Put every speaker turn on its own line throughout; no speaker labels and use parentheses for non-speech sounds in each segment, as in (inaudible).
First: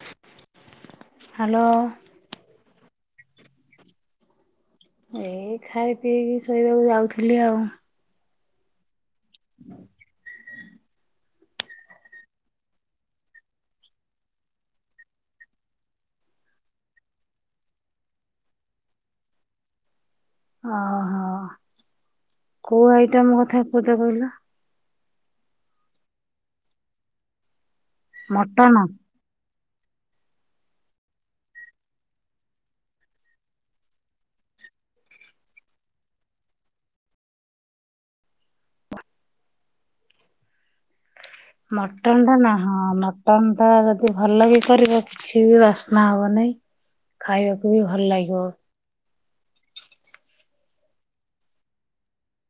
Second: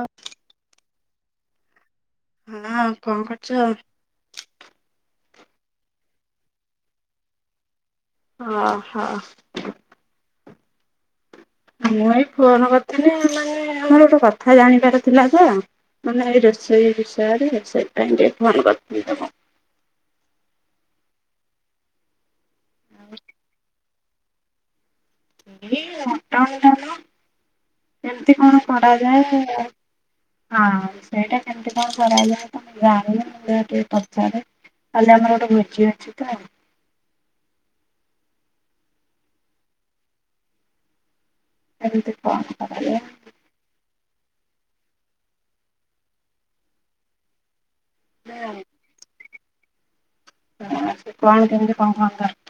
ଅତ
hello.
ହଁ କଣ କରୁଚ?
ଏଇ ଖାଇ ପିଇକି ଶୋଇବାକୁ ଯାଉଥିଲି ଆଉ
ଅ ହଃ। ମୁଁ ଏଇ ଫୋନ କରିଥିଲି ମାନେ ଆମର ଗୋଟେ କଥା ଜାଣିବାର ଥିଲା ତ? ମାନେ ଏଇ ରୋଷେଇ ବିଷୟରେ ସେଇଥିପାଇଁ ଟିକେ ଫୋନ କରିଥିଲି ତ ମୁଁ
ଅହଃ। କୋଉ ଆଇଟମ କଥା କହୁଛ କହିଲ?
ଏ ମଟନ ଟାମ କମିତି କଣ
ମଟନ?
କରାଯାଏ? ହଁ ସେଇଟା କେମତି କଣ କରାଯାଏ ତ ମୁଁ ଜାଣିନି ମୁଁ ସେଟା ଟିକେ ପଚାରେ? କାଲି ଆମର ଗୋଟେ ଭୋଜି ଅଛି ତ? କେମିତି
ମଟନ୍ ଟା ନା
କଣ
ହଁ
କରାଯାଏ?
ମଟନ। ମଟନ୍ ଟା ଯଦି ଭଲ କି କରିବ କିଛି ବି ବାସ୍ନା ହବନେଇଁ। ଖାଇବାକୁ ବି ଭଲ ଲାଗିବ।
ସେ କଣ କେମିତି କହୁ କହୁ (unintelligible)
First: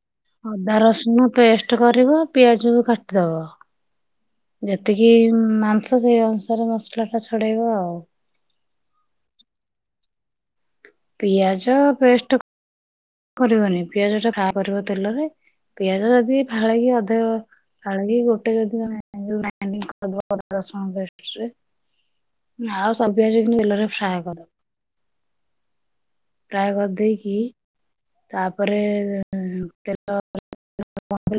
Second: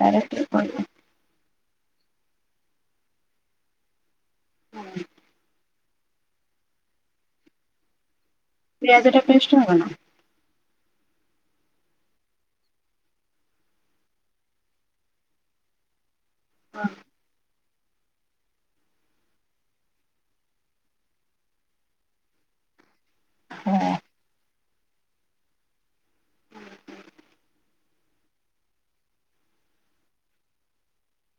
ଅଦା ରସୁଣ ପେଷ୍ଟ କରିବ ପିଆଜ କୁ କାଟିଦବ। ଯେତିକି ମାଂସ ସେଇ ଅନୁସାରେ ମସଲା ଟା ଛଡେଇବ ଆଉ
ପିଆଜଟା ପେଷ୍ଟ ହବ ନା?
ପିଆଜ ପେଷ୍ଟ କଣ? କରିବନି ପିଆଜଟା ଫ୍ରାଏ କରିବ ତେଲରେ ପିଆଜ ଯଦି ଫାଳେକି ଅଧେ ପେଷ୍ଟ ରେ ପକାଇବା। ଫାଳେ କି ଗୋଟେ ଯଦି ଗ୍ରାଣ୍ଡିଙ୍ଗ କରିବ ଅଦା, ରସୁଣ, ପେଷ୍ଟ ରେ। ଆଉ ସବୁ ଭାଜିକି ତେଲରେ
ହଁ
ଫ୍ରାଏ କରିଦବ। ଫ୍ରାଏ କରିଦେଇକି ତାପରେ ତେଲ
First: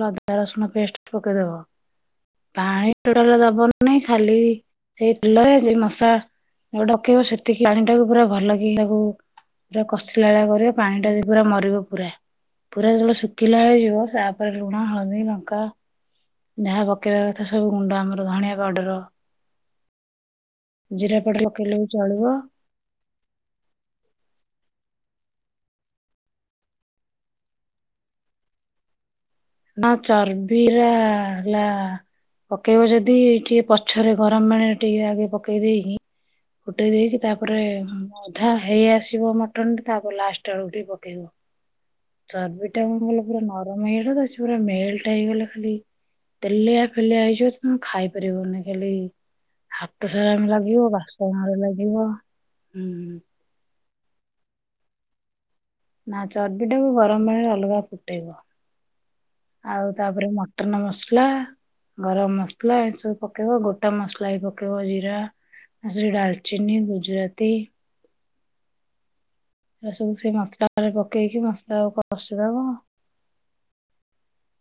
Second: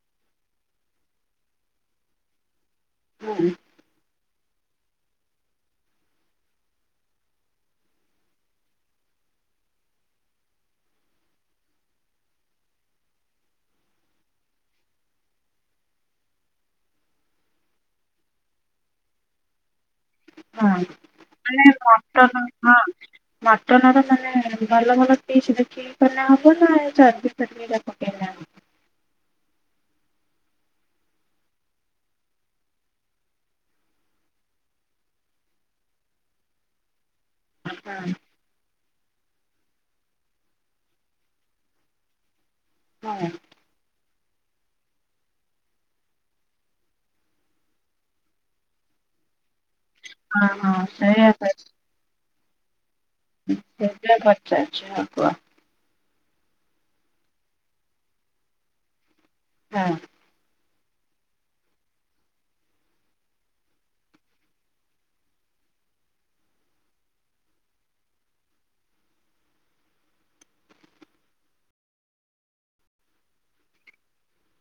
ଅଦା ରସୁଣ ପେଷ୍ଟ ପକେଇଦବ ପାଣି ଟୋଟାଲ ଦବନି। ନାଇଁ ଖାଲି ସେଇ ତେଲରେ ମଶା ଆ ଡକେଇବ ସେତିକି ପାଣିଟାକୁ ପୁରା ଭଲ କି ତାକୁ ପୁରା କଷିଲା କରିବା ପାଣି ଟା ଯେମିତି ପୁରା ମରିବ ପୁରା ପୁରା ଯେତେବେଳେ ଶୁଖିଲା ହେଇଯିବ ତାପରେ ଲୁଣ ହଳଦୀ ଲଙ୍କା ଯାହା ପକେଇବା କଥା ସବୁ ଗୁଣ୍ଡ ଆମର ଧଣିଆ ପାଡଡର
ହଁ ହଁ
ପାଉଡର
ମାନେ
ପକେଇଲେ ବି ଚଳିବ।
ମଟର କ ମଟନର ମାନେ ଭଲ ଭଲ ପିସ୍ ଦେଖି ମାନେ ହବ ନା ଚରବି ଫର୍ବି ପକେଇଲେ ହବ?
ନା ଚର୍ବିରା ହେଲା ପକେଇବ ଯଦି ଟିକେ ପଛରେ ଗରମ ପାଣିରେ ଟିକେ ଆଗେ ପକେଇ ଦେଇକି ଫୁଟେଇ ଦେଇକି ତାପରେ
ହଁ
ଅଧା ହେଇ ଆସିବ ମଟନ ଟ ତାପରେ ଲାଷ୍ଟ ବେଳକୁ ଟିକେ ପକେଇବ। ଚର୍ବି ଟା ମଙ୍ଗଲ
ହଁ।
ପୁରା ନରମ ହେଇଗଲାତ ହେ ଛୁ। ପୁରା ମେଲେ ଟା ହେଇଗଲା ଖାଲି ତେଲିଆ ଫେଲିଆ ହେଇଯିବ ତୁ ଖାଇପାରିବନି ଖାଲି। ହାତ ସାରା
ହଁ ହଁ
ଲାଗିବ
ସେଇଆ
ବାସନ ରେ ଲାଗିବ ହୁଁ।
କେତେ ଖର୍ଚ୍ଚ ଅଛି ହଁ କୁହ?
ନା ଚର୍ବି ଟାକୁୁ ଗରମ ପାଣିରେ ଅଲଗା ଫୁଟେଇବ ଆଉ
ହଁ।
ତାପରେ ମଟ ମଟନ ମସଲା ଗରମ ମସଲା ଏ ସବୁ ପକେଇବ ଗୋଟା ମସଲା ବି ପକେଇବ ଜିରା ସେଥିରେ ଡାଲଚିନି ଗୁଜୁରାତି ଏ ସବୁ ସେଇ ମସାଲରେ ପକେଇକି ମସଲା ଟା କଶିଦବ।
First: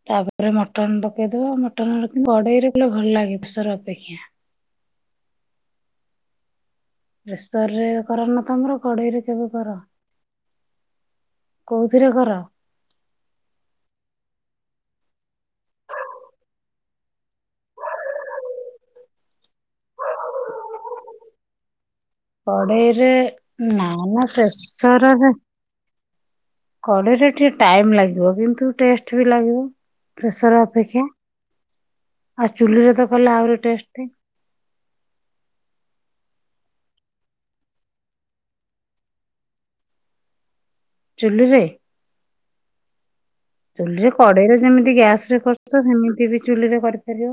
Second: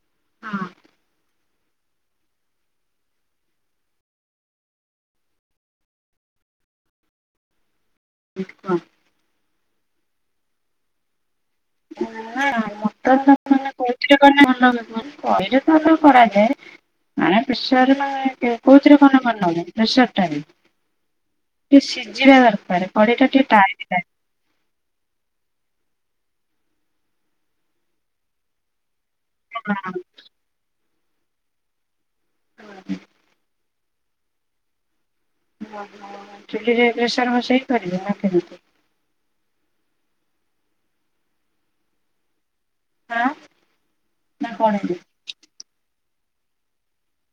ତାପରେ
ହଁ
ମଟନ ପକେଇଦବ ମଟନ ରଖ କଡେଇରେ ଭଲ ଲାଗେ ପ୍ରେସର ଅପେକ୍ଷା। ପ୍ରେସର ରେ କରନା ତମର
କୁହ।
କଡେଇରେ କେବେ କର। କୋଉଥିରେ କର?
ନା ମଟନ୍ ତାନେ କଉଥିରେ କଲେ ଭଲ ହୁଏ କହିଲେ ତ କରାଯାଏ। ମାନେ ପ୍ରେସର କଉଁଥିରେ କଣ କରିନେ ଭଲ ହୁଏ ପ୍ରେସର ଟା ରେ। ଟିକେ ସିଝିବା ଦରକାର କଡ଼େଇଟା ଟିକେ ଟାଇମ ଲାଗିବ।
ପ୍ରେସର ରେ। କରେଇ ରେ ଟିକେ ଟାଇମ ଲାଗିବ କିନ୍ତୁ ଟେଷ୍ଟ ବି ଲାଗିବ
ହଁ।
ପ୍ରେସର ଅପେକ୍ଷା। ଆଉ ଚୁଲିରେ ତ କଲେ ଆହୁରି ଟେଷ୍ଟ।
ଓ ହୋ ଚୁଲିରେ ପ୍ରେସର ବଦେଇକି କରିବେ ନା କେମତି?
ଚୁଲିରେ
ହାଁ
ଚୁଲିରେ କଡେଇରେ ଯେମିତି ଗ୍ୟାସ ରେ କରୁ ଚ ସେମିତି ବି ଚୁଲିରେ କରିପାରିବ।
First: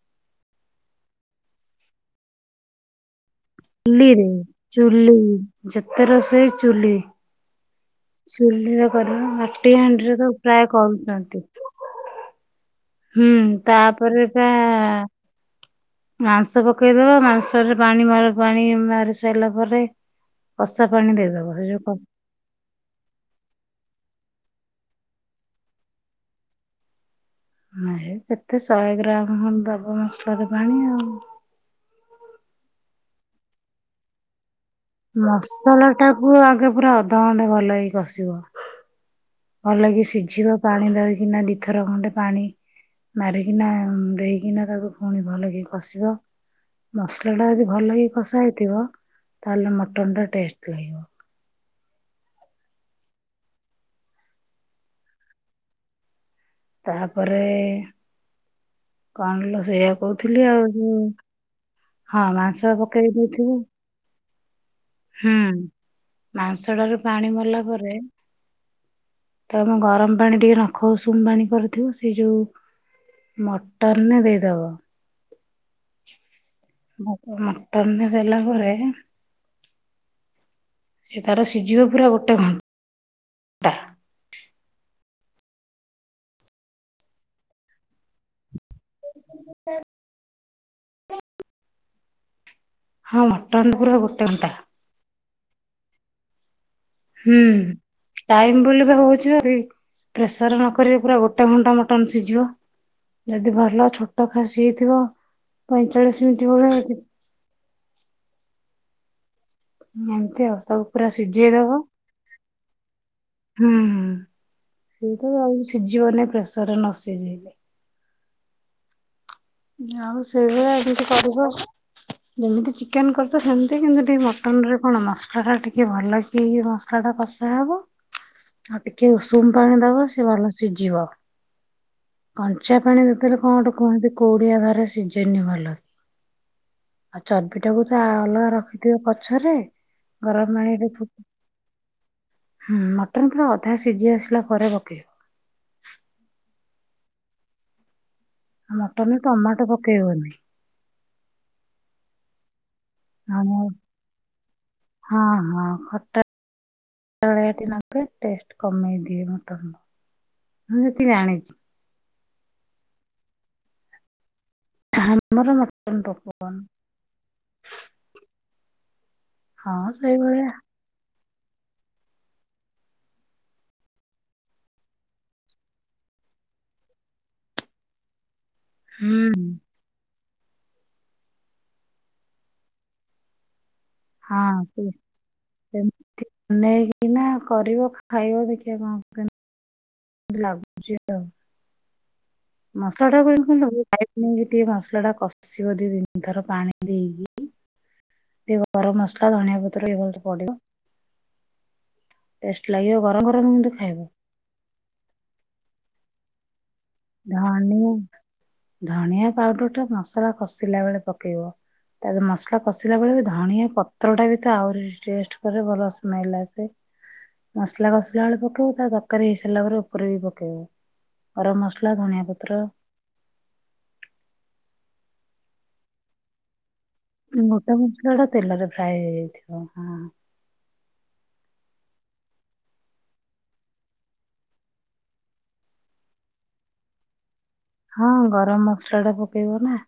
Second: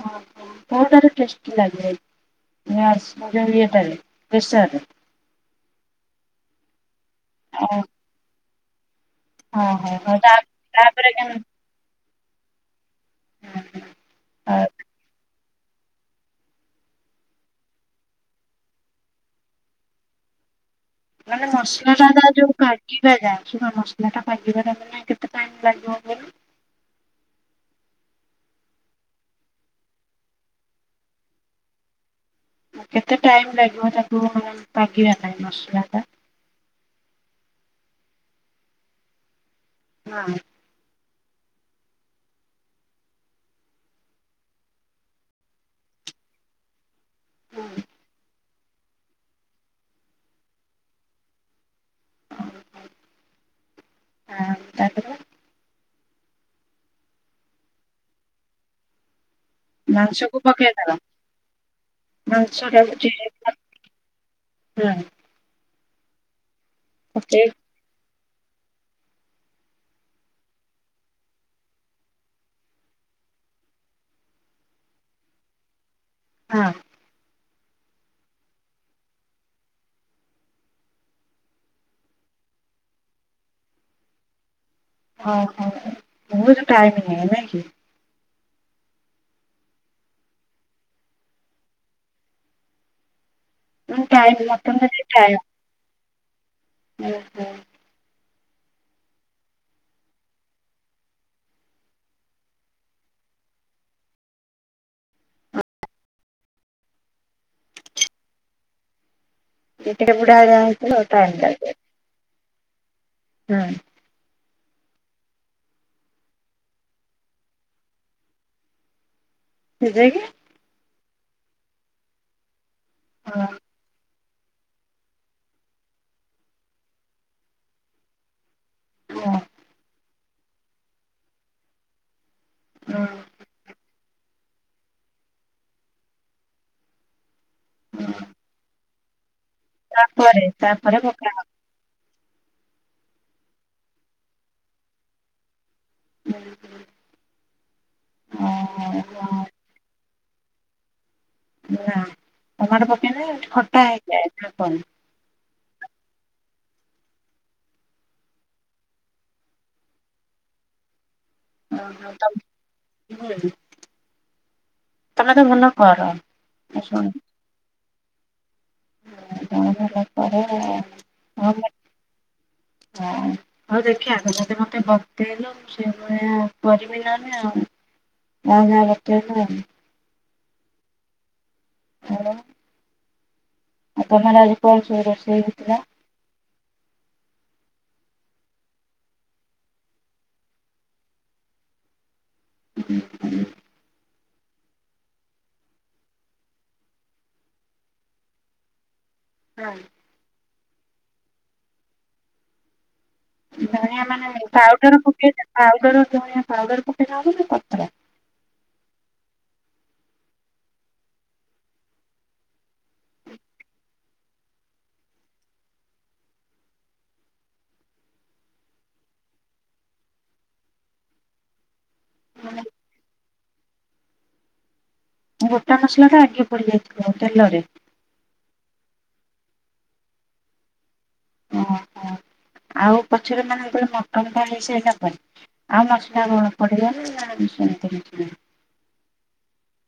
ଓ ହୋ କୋଉଟାରେ ଟେଷ୍ଟି ଲାଗେ? (unintelligible)
ଚୁଲିରେ
ପ୍ରେସରରେ?
ଚୁଲି ଯେତେ ରଷେଇ ଚୁଲି
ଅ
ଚୁଲିରେ କରୁନ ମାଟି
ଆଉ
ହାଣ୍ଡିରେ ତ
ତା
ପ୍ରାୟ
ତାପରେ
କରୁଚନ୍ତି। ହୁଁ
କେମିତି
ତାପରେପା।
ଆ,
ମାଂସ ପକେଇଦବ ମାଂସରେ ପାଣି ମ ପାଣି ମାହାରି ସାରିଲା ପରେ କଷା ପାଣି ଟି
ମାନେ ମସଲା ଟା ଯଉ କାଡ ସିଯିବା ଟା ଶୁଣ ମସଲା ଟା ପାଗିବାର ମାନ କେତେ ଟାଇମ ଲାଗିବ ବୋଲି।
ହ ହେ କେତେ ଶହେ ଗ୍ରାମ ହ ଦବ ମସଲାରେ ପାଣି ଆଉ।
କେତେ ଟାଇମ ଲାଗିବ ତାକୁ ପାଗିବା ପାଇଁ ମସଲା ଟା।
କୁ ଆଗେ ପୁରା ଅଧଘଣ୍ଟେ ଭଲକି କସିବ। ଭଲକି
ହଁ।
ସିଝିବ ପାଣି ଧରିକିନା ଦିଥର ଖଣ୍ଡେ ପାଣି ମାରିକିନା ଦେଇକିନା ତାକୁ ପୁଣି ଭଲ କି କସିବ। ମସଲା ଟା ଯଦି
ହୁଁ।
ଭଲକି କଷା ହେଇଥିବ ତାହେଲେ ମଟନ୍ ଟା ଟେଷ୍ଟ ଲାଗିବ।
ଓହ ଆଉ ତାପରେ।
ତାହା ପରେ କଣଲୋ? ସେଇୟଆ
ମାଂସକୁ
କହୁଥିଲି
ପକେଇଦବା
ଆଉ ହଁ ମାଂସ ପକେଇ ଦେଇଥିବୁ।
ହଁ।
ହୁଁ ମାଂସଟା ରୁ ପାଣି
ପକେଇ
ମରିଲା ପରେ ତମ ଗରମ ପାଣି ଟିକେ ନଖ ଉସୁୁମୁ ବାଣି କରିିଥିବ ସେ ଯୋଉ ମଟରନ ଦେଇଦବ
ହଁ
ମଟନରେ ଦେଲା ପରେ ସେ ତାର ସିଜିବ ପୁରା ଗୋଟେ ଘନ୍ ଟା
ହଁ ହଁ ହଁ ବୋହୁତ ଟାଇମ ନିଏ ନାକି?
ହଁ ମଟନ୍
ଉଁ ଟାଇମ ମଟନଟା ଟିକେ ଟାଇମ
ହୁଁ। ଟାଇମ ବୋଲି ପା ହୋଉଚି (unintelligible) ପ୍ରେସରେ ନକରିବେ ପୁରା ଗୋଟେ ଘଣ୍ଟା ମଟନ ସିଝିବ। ଯଦି ଭଲ ଛୋଟ ଖାସି ହେଇଥିବ ପଇଁଚାଳିଶ ମିନିଟ୍ ଭଳିଆ ଯି
ଯଦି ବି ବୁଢା
ଏମିତି
ହଡା
ଆଉ ତାକୁ
ହେଇଥିବ
ପୁରା
ଟାଇମ
ସିଝେଇଦବ
ଲାଗେ।
ହୁଁ ହୁଁ ସେଇ ତ ଆଉ ସିଝିବନି ପ୍ରେସରରେ ନ ସିଝେଇଲେ।
ସିଜେଇକି
ଆଉ ସେଇଭଳିଆ ଏମିତି କରିବ ଯେମିତି ଚିକେନ କରଚ
ହଁ
ସେମି ତି କିନ୍ତୁ ଟିକେ ମଟନରେ କଣ ମସଲାଟା ଟିକେ ଭଲ କି ମସଲାଟା କଷା ହବ ଆଉ ଟିକେ
ହଁ
ଉଷୁମ ପାଣି ଦବ ସେ ଭଲ ସିଝିବ। କଞ୍ଚା ପାଣି
ହଁ
ଦେଇଦେଲେ କଣ ଗୋଟେ କୁହନ୍ତି କୋଉଡିଆ ଧରେ ସିଝେନି ଭଲକି ଆଉ ଚର୍ବିଟାକୁ ତ ଆ
ହଁ।
ଅଲଗା ରଖି ଥିବ ପଛରେ
ତାପରେ
ଗରମ ପାଣିରେ
ତାପରେ
ଫୁ
ପକା
ହୁଁ ମଟନ ପୁରା ଅଧା ସିଝି ଆସିଲା ପରେ ପକେଇବେ।
(inaudible)
ଆଉ ମଟନରେ ଟମାଟୋ ପକେଇବନି।
ଟମାଟ ପକେଇନେ
ଆଉ
ଖଟା ହେଇଯାଏ ନା କଣ।
ହଁ ହଁ ଖଟା ଳିଆ ଟିକେ ଟେଷ୍ଟ କମେଇ ଦିଏ ମଟନର ମୁଁ ଯେତିକି ଜାଣିଚି।
ଓହୋ (unintelligible) ତମେ ତ
ଆମର
ଭଲ
ମଟନ
କର
ପକଉ
ମୁଁ ଶୁଣି ତମେ
ହଁ
ଭଲ କର
ସେଇଭଳିଆ।
ଆଉ। ହଁ ମୁଁ ହଁ। ହୋଉ ଦେଖିଆ ତମେ ତ ମତେ ବତେଇଲ ମୁଁ ସେଭଳିଆ କରିମି ନହନେ ଆଉ। ନାଇ ନାଇ ବତେଇ
ହୁଁ
(unintelligible) ହାଲୋ ଆଉ ତମର ଆଜି କଣ ସବୁ ରୋଷେଇ ହେଇଥିଲା।
ଟି ନେଇକିନା କରିବ ଖାଇବ ଦେଖିଆ କଣ କେନ୍ ତି ଲାଗୁଚି ଆଉ। ମସଲାଟା ବି (unintelligible) ନେଇକି ଟିକେ ମସଲାଟା କଷିବ ଦିଇ ତିନ ଥର ପାଣି ଦେଇକି (unintelligible) ଗରମ ମସଲା ଧଣିଆ
ହଁ।
ପତ୍ର ଇଏ (unintelligible) ପଡିବେ ଟେଷ୍ଟ ଲାଗିବ ଗରମ ଭା
ଧଣିଆ ମାନେ ପାଉଡର ପକେଇ ପାଉଡର ଧଣିଆ ପାଉଡର ପ
ଧଣିଆ ଧଣିଆ ପାଉଡରଟା ମସଲା କଷିଲା ବେଳେ ପକେଇବ। ମସଲା କଷିଲା ବେଳେ ବି ଧଣିଆ ପତ୍ରଟା ବି ତ ଆହୁରି ଟେଷ୍ଟ କରେ ଭଲ ସ୍ମେଲ ଆସେ। ମସଲା କସିଲା ବେଳେ ପକେଇବ ତା ତରକାରୀ ହେଇସାରିଲା ପରେ ଓପରେ ବି ପକେଇବ ଗରମ ମସ ସଲା, ଧଣିଆ
ମାନେ
ପତ୍ର
ଗୋଟା ମସଲାଟା ଆଗେ ପଡିଯାଏ।
ମୋଟା ମସଲାଟା ତେଲରେ ଫ୍ରାଏ ହେଇଯାଇଥିବ ହଁ।
ଓହୋ ଆଉ ପଛରେ ମାନେ ଯେତଳେ ମଟନଟା ହେଇ ସରିଲା ପରେ ଆଉ ମସଲା କଣ ପଡ଼ିବନ ନା (unintelligible)
ହଁ ଗରମ ମସଲାଟା ପକେଇବ ନା।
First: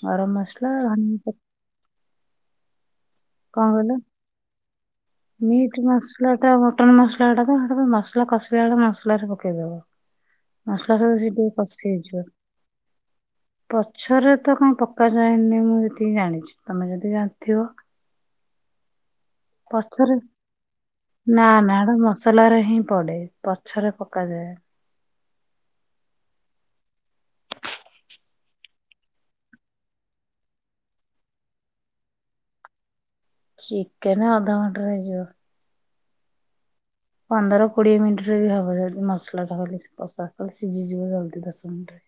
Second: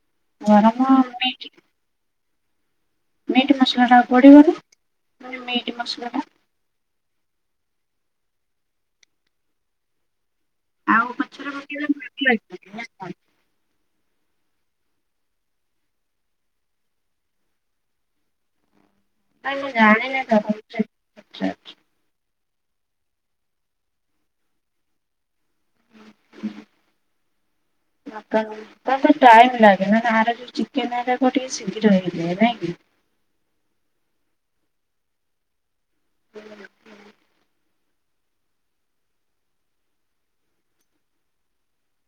ଗରମ ମସଲା
ଗରମ
ଧନିଆ ପତ୍
ମିଟ୍ ମିଟ୍ ମସଲାଟା ଆଉ ପଡ଼ିବନି।
ମିଟ ମସଲା ଟା ମଟନ ମସଲା କଁ ତମେ ମସଲା କସିଲା ବେଳେ ମସଲା ରେ ପକେଇଦବ। ଆସଲା
ଆଉ
ଯୋଉ
ପଛରେ
ସେଇଥିରେ
ପକେଇଲେ
କସିି
ଭଲ
ହେଇଯିବ।
(unintelligible)
ପଛରେ ତ କଁ ପକା ଯାଏନି ମୁଁ ଜେତିିକି ଜାଣିଛି ତମେ ଯଦି ଜାଣିଥିବ।
ନାଇଁ ମୁଁ
ପଛରେ
ଜାଣିନି ତ ଭଲସେ। ଆଚ୍ଛା
ନା ନା ହେଟା ମ ମସଲାରେ ହିଁ ପଡ଼େ ପଛରେ ପକାଯାଏନି।
(unintelligible) ଆଚ୍ଛା। ମଟନ ତାକୁ ଟୀକେ ଟାଇମ ଲାଗେ ମାନେ ଏରା ଯୋଉ ଚିକେନ ହେରାକ ଟିକେ ଶୀଘ୍ର ହେଇଯାଏ ନାଇଁକି।
ଚିକେନ ଅଧ ଘଣ୍ଟାରେ ହେଇଯିବ।
(unintelligible)
ପନ୍ଦର କୋଡିଏ ମିନିଟରେ ବି ହବ ଜଦି ମସଲା ଟା ଖାଲି ସି କସା ଖାଲି ସିଝିଯିବ ଜଲଦି ଦଶ ମିନିଟରେ।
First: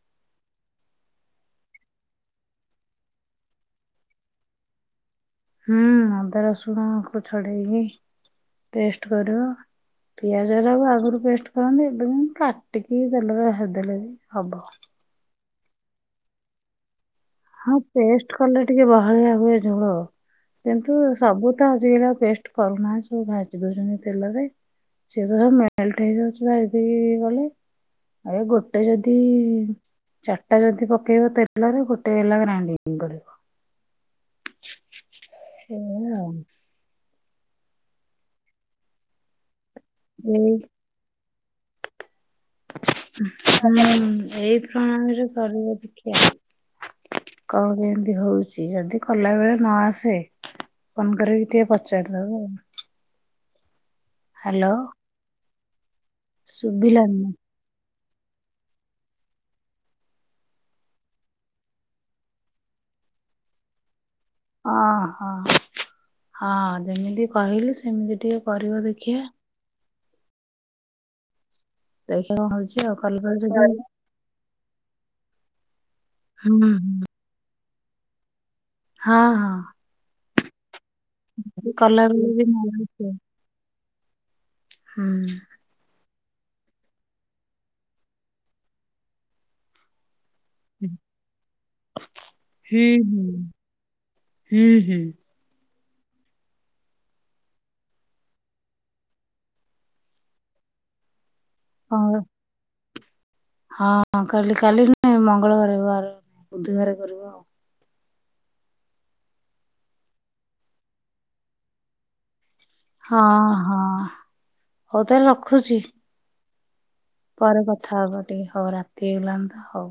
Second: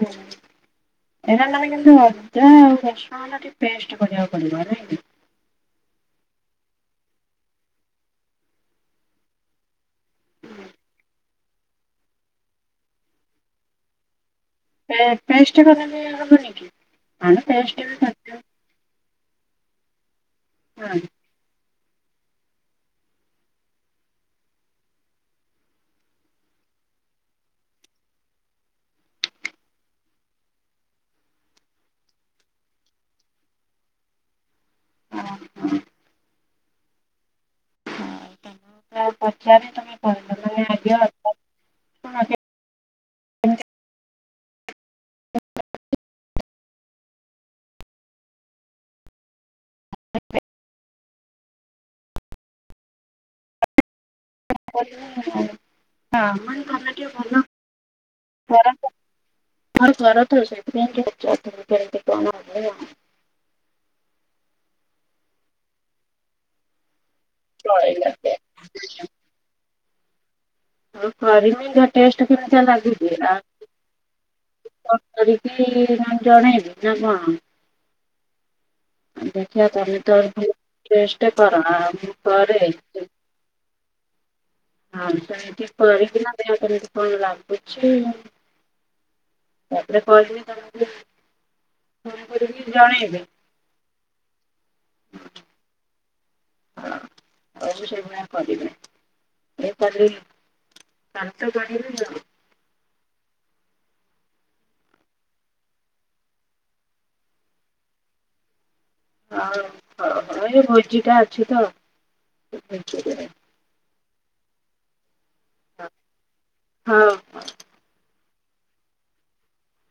ଓ ହୋ ଏଇଟା ମାନେ କିନ୍ତୁ ଅଦା ଆଉ ରସୁଣଟା ଟିକେ ପେଷ୍ଟ କରିବାକୁ ପଡିବ ନାଇଁକି।
ହୁଁ ଅଦା ରସୁଣକୁ ଛଡ଼େଇକି ପେଷ୍ଟ କରିବ। ପିଆଜଟାକୁ ଆଗରୁ ପେଷ୍ଟ କରନ୍ତି ଏବେ ବି କାଟିକି ତେଲରେ ଭାଜି ଦେଲେ ବି ହବ।
ପେ ପେଷ୍ଟ କଲେ ବି ହବନି କି। ଆମେ
ହଁ
ପେଷ୍ଟ ବି କରିଦଉ
ପେଷ୍ଟ କଲେ ଟିକେ ବହଳିଆ ହୁଏ ଝୋଳ
ହଁ
କିନ୍ତୁ ସବୁ। ତ ଆଜି କାଲି ଆଉ ପେଷ୍ଟ କରୁନାହାଁନ୍ତି ସବୁ ଭାଜି ଦଉଛନ୍ତି ତେଲରେ। ସିଏ ତ ସବୁ ମେଲଟ ହେଇଯାଉଛି ଭାଜି ଦେଇ କଲେ। ଏ ଗୋଟେ ଯଦି ଚାରିଟା ଯଦି ପକେଇବ ତେଲରେ ଗୋଟେ ହେଲା ଗ୍ରାଇଣ୍ଡ। କରିବ।
ହଁ ହଁ।
(unintelligible)
(unintelligible)
ହୁଁ।
ଆଗେ ଅଦା କେମିତି
ହଁ ମାଡାମ ଏଇ ପ୍ରଣାଳୀରେ କରିବ ଦେଖିବା। କଣ କେମିତି ହଉଛି ଯଦି। କଲା ବେଳେ ନ ଆସେ ଫୋନ କରିକି ଟିକେ ପଚାରିଦବ ଆଉ। ହାଲୋ। ଶୁଭିଲାନି
(unintelligible) ଘରେ କରେତ ସେଇଥି ପାଇଁ ପଚାରୁ ଥିଲି କେମିତି କଣ ହବ।
ଅ ହଁ ହଁ ଯେମିତି କହିଲି
ଚଳିଲା
ସେମିତି
ସେ
ଟିକେ କରିବ ଦେଖିକି।
ହଁ କରିମି ତଟେଷ୍ଟ
ଦେଖିବା କଣ
କେମିତିଆ
ହଉଛି
ଲାଗୁଛି‌
କଲା
ଆଉ।
ବେଳେ ଯଦି
ତ କରିକି ତମକୁ
ହୁଁ ହୁଁ
ଜଣେଇବି ନା କଣ।
ହଁ
ଦେଖିିବା ତମେ ଥରେ ଟେଷ୍ଟ କର
ହଁ
ନହେଲେ ମୁ
କଲାବେଳେ ବି
କରେ।
ହୁଁ
(unintelligible)
ହୁଁ
ତାପରେ ଫୋନରେ ତମକୁ ଫୋନ୍ କରି କି
ହୁଁ
ଜଣେଇବି।
ହୁଁ ହୁଁ।
ହଁ ହ ଉ ମୁଁ ସେଇ ଭଳିଆ କରିବି ମୁଁ କଲି। କାଲି ତା କରିବି ଆଉ।
କଣ ହଁ କାଲି କାଲି ନୁହେଁ ମଙ୍ଗଳ ବାରେ ବାରେ ବୁଧବାର କରିବ ଆଉ।
ହଉ ହ ହ ଏ ଭୋଜି ଟା ଅଛି ତ।
ହଁ
ଭୋଜିରେ
ହଁ ହଉ ତାହେଲେ ରଖୁଛି।
ହଁ।
ପରେ କଥା ହବା ଟିକେ ହଉ ରାତି ହେଇଗଲାଣି ତ ହଉ।